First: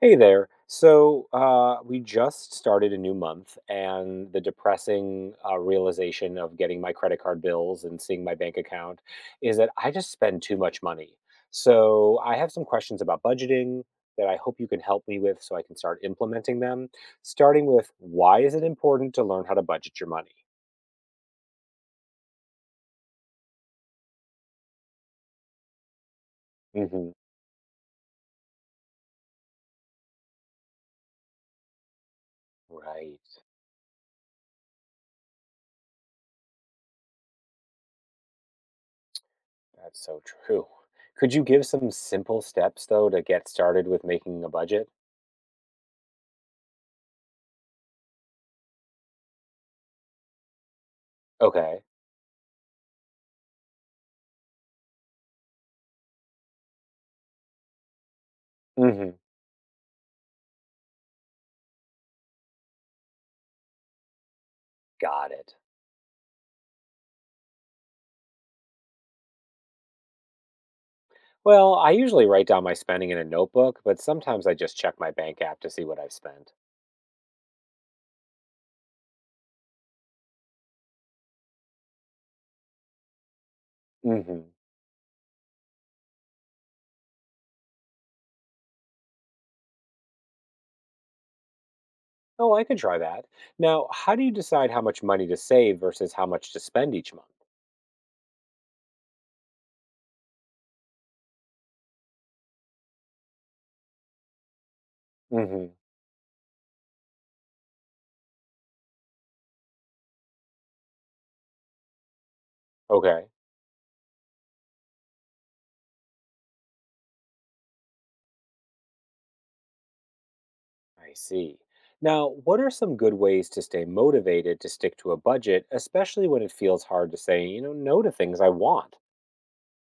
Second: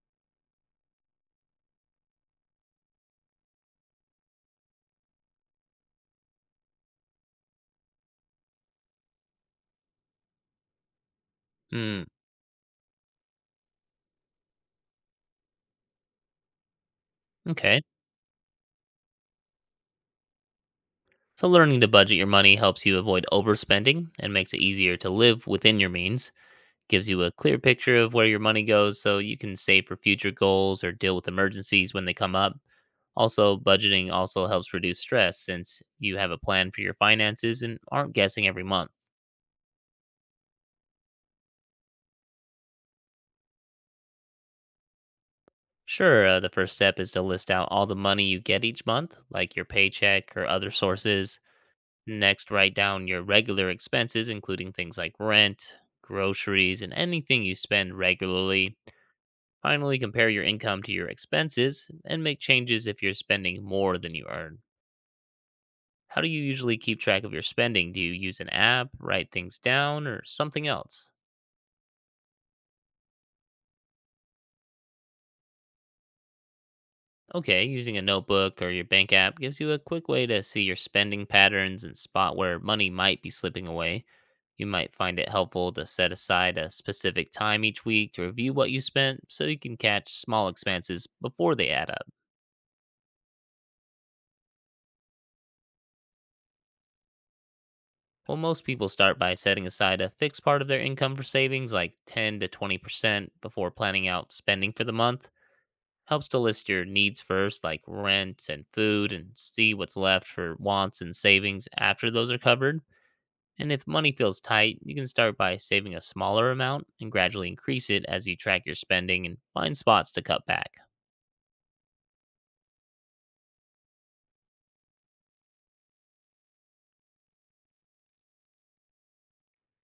Hey there. We just started a new month, and the depressing realization of getting my credit card bills and seeing my bank account is that I just spend too much money. Hmm. So, I have some questions about budgeting that I hope you can help me with so I can start implementing them. Starting Okay. with, why is it important to learn how to budget your money? So learning to budget your money helps you avoid overspending and makes it easier to live within your means. Gives Hmm. you a clear picture of where your money goes so you can save for future goals or deal with emergencies when they come up. Right. Also, budgeting also helps reduce stress since you have a plan for your finances and aren't guessing every month. That's so true. Could you give some simple steps, though, to get started with making a budget? Sure, the first step is to list out all the money you get each month, like your paycheck or other sources. Okay. Next, write down your regular expenses, including things like rent, groceries, and anything you spend regularly. Hmm. Finally, compare your income to your expenses and make changes if you're spending more than you earn. Got it. How do you usually keep track of your spending? Do you use an app, write things down, or something else? Well, I usually write down my spending in a notebook, but sometimes I just check my bank app to see what I've spent. Okay, using a notebook or your bank app gives you a quick way to see your spending patterns and spot where money might be slipping away. Hmm. You might find it helpful to set aside a specific time each week to review what you spent so you can catch small expenses before they add up. Oh, I could try that. Now, how do you decide how much money to save versus how much to spend each month? Well, most people start by setting aside a fixed part of their income for savings, like 10 to 20%, before planning out spending for the month. Hmm. Helps to list your needs first, like rent and food, and see what's left for wants and savings after those are covered. Okay, And if money feels tight, you can start by saving a smaller amount and gradually increase it as you track your spending and find spots to cut back. I see. Now, what are some good ways to stay motivated to stick to a budget, especially when it feels hard to say, you know, no to things I want?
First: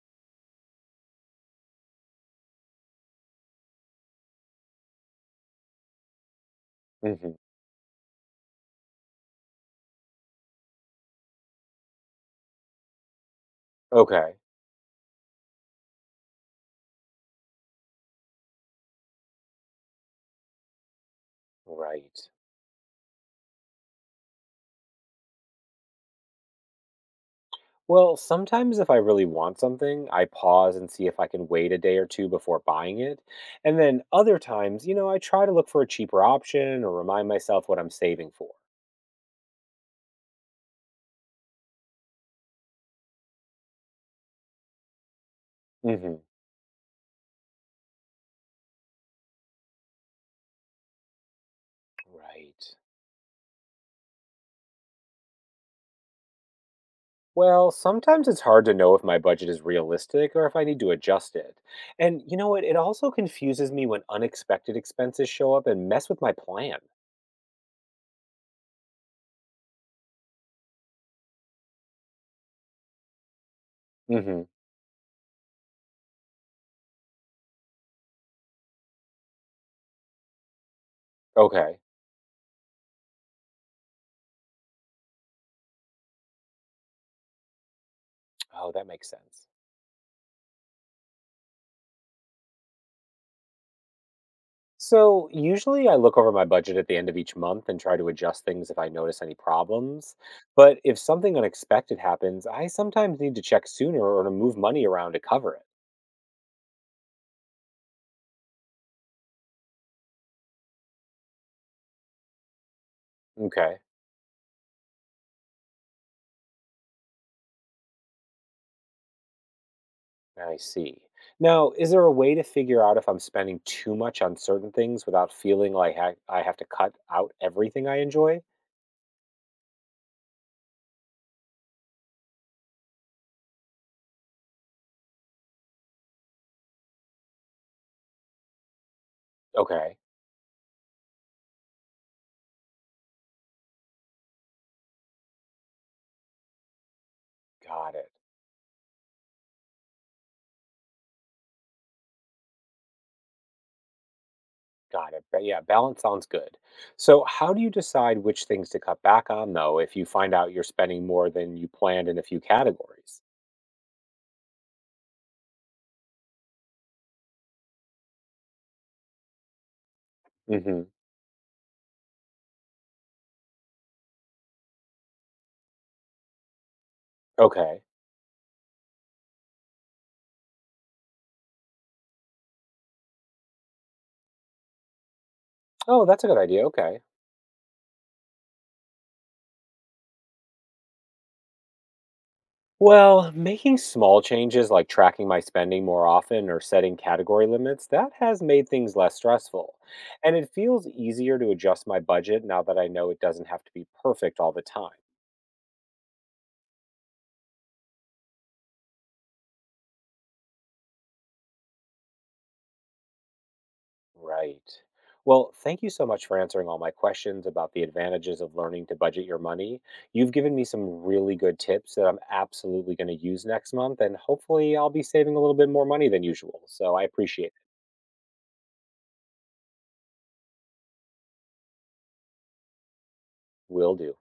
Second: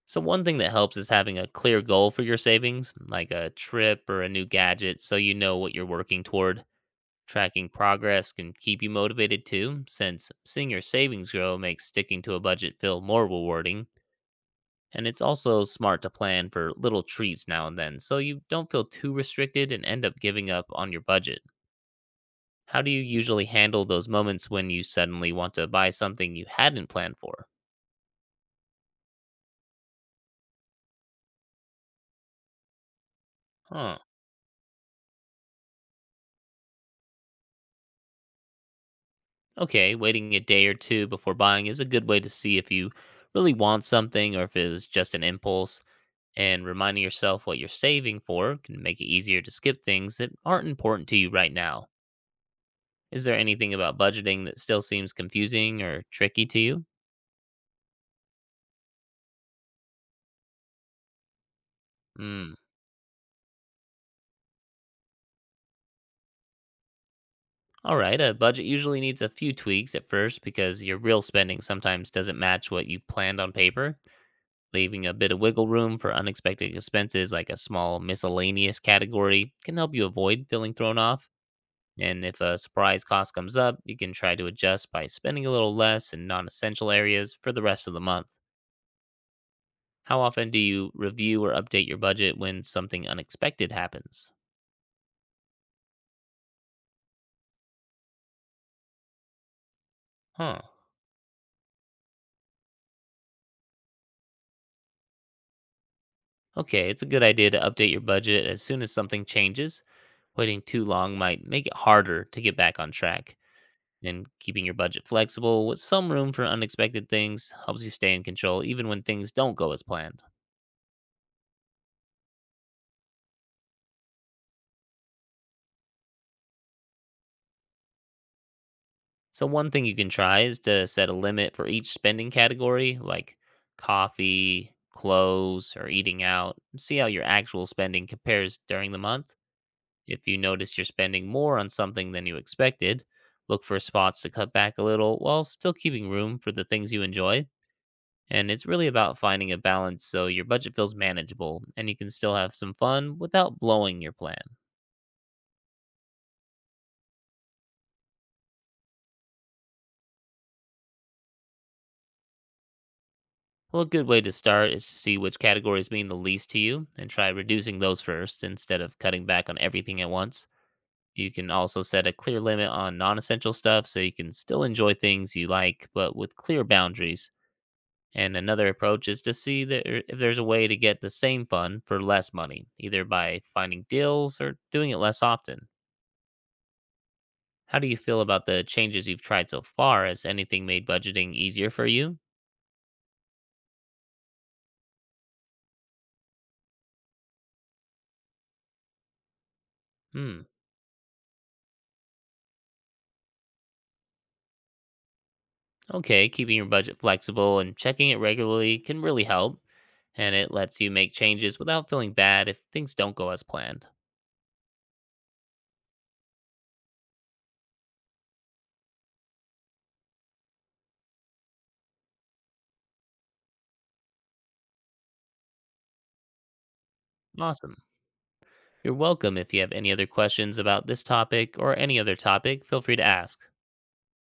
So, one thing that helps is having a clear goal for your savings, like a trip or a new gadget, so you know what you're working toward. Hmm. Tracking progress can keep you motivated too, since seeing your savings grow makes sticking to a budget feel more rewarding. Okay, And it's also smart to plan for little treats now and then, so you don't feel too restricted and end up giving up on your budget. right. How do you usually handle those moments when you suddenly want to buy something you hadn't planned for? Well, sometimes if I really want something, I pause and see if I can wait a day or two before buying it. And Huh. then other times, you know, I try to look for a cheaper option or remind myself what I'm saving for. Okay, waiting a day or two before buying is a good way to see if you really want something or if it was just an impulse. Hmm. And reminding yourself what you're saving for can make it easier to skip things that aren't important to you right now. Right. Is there anything about budgeting that still seems confusing or tricky to you? Well, sometimes it's hard to know if my budget is realistic or if I need to adjust it. And you know Hmm. what? It also confuses me when unexpected expenses show up and mess with my plan. All right, a budget usually needs a few tweaks at first because your real spending sometimes doesn't match what you planned on paper. Hmm. Leaving a bit of wiggle room for unexpected expenses, like a small miscellaneous category, can help you avoid feeling thrown off. Okay. And if a surprise cost comes up, you can try to adjust by spending a little less in non essential areas for the rest of the month. Oh, that makes sense. How often do you review or update your budget when something unexpected happens? So usually I look over my budget at the end of each month and try to adjust things if I notice any problems. Huh. But if something unexpected happens, I sometimes need to check sooner or to move money around to cover it. Okay, it's a good idea to update your budget as soon as something changes. Waiting too long might make it harder to get back on track. Okay, And keeping your budget flexible with some room for unexpected things helps you stay in control even when things don't go as planned. I see. Now, is there a way to figure out if I'm spending too much on certain things without feeling like I have to cut out everything I enjoy? So, one thing you can try is to set a limit for each spending category, like coffee, clothes, or eating out, and see how your actual spending compares during the month. Okay, If you notice you're spending more on something than you expected, look for spots to cut back a little while still keeping room for the things you enjoy. got it. And it's really about finding a balance so your budget feels manageable and you can still have some fun without blowing your plan. Got it. But yeah, balance sounds good. So, how do you decide which things to cut back on, though, if you find out you're spending more than you planned in a few categories? Well, a good way to start is to see which categories mean the least to you and try reducing those first instead of cutting back on everything at once. Hmm. You can also set a clear limit on non essential stuff so you can still enjoy things you like, but with clear boundaries. Okay. And another approach is to if there's a way to get the same fun for less money, either by finding deals or doing it less often. Oh, that's a good idea. Okay. How do you feel about the changes you've tried so far? Has anything made budgeting easier for you? Well, making small changes like tracking my spending more often or setting category limits, that has made things less stressful. And Hmm. it feels easier to adjust my budget now that I know it doesn't have to be perfect all the time. Okay, keeping your budget flexible and checking it regularly can really help, and it lets you make changes without feeling bad if things don't go as planned. Right. Well, thank you so much for answering all my questions about the advantages of learning to budget your money. You've given me some really good tips that I'm absolutely going to use next month, and hopefully, I'll be saving a little bit more money than usual. So I appreciate it. Awesome. You're welcome. If you have any other questions about this topic or any other topic, feel free to ask. Will do.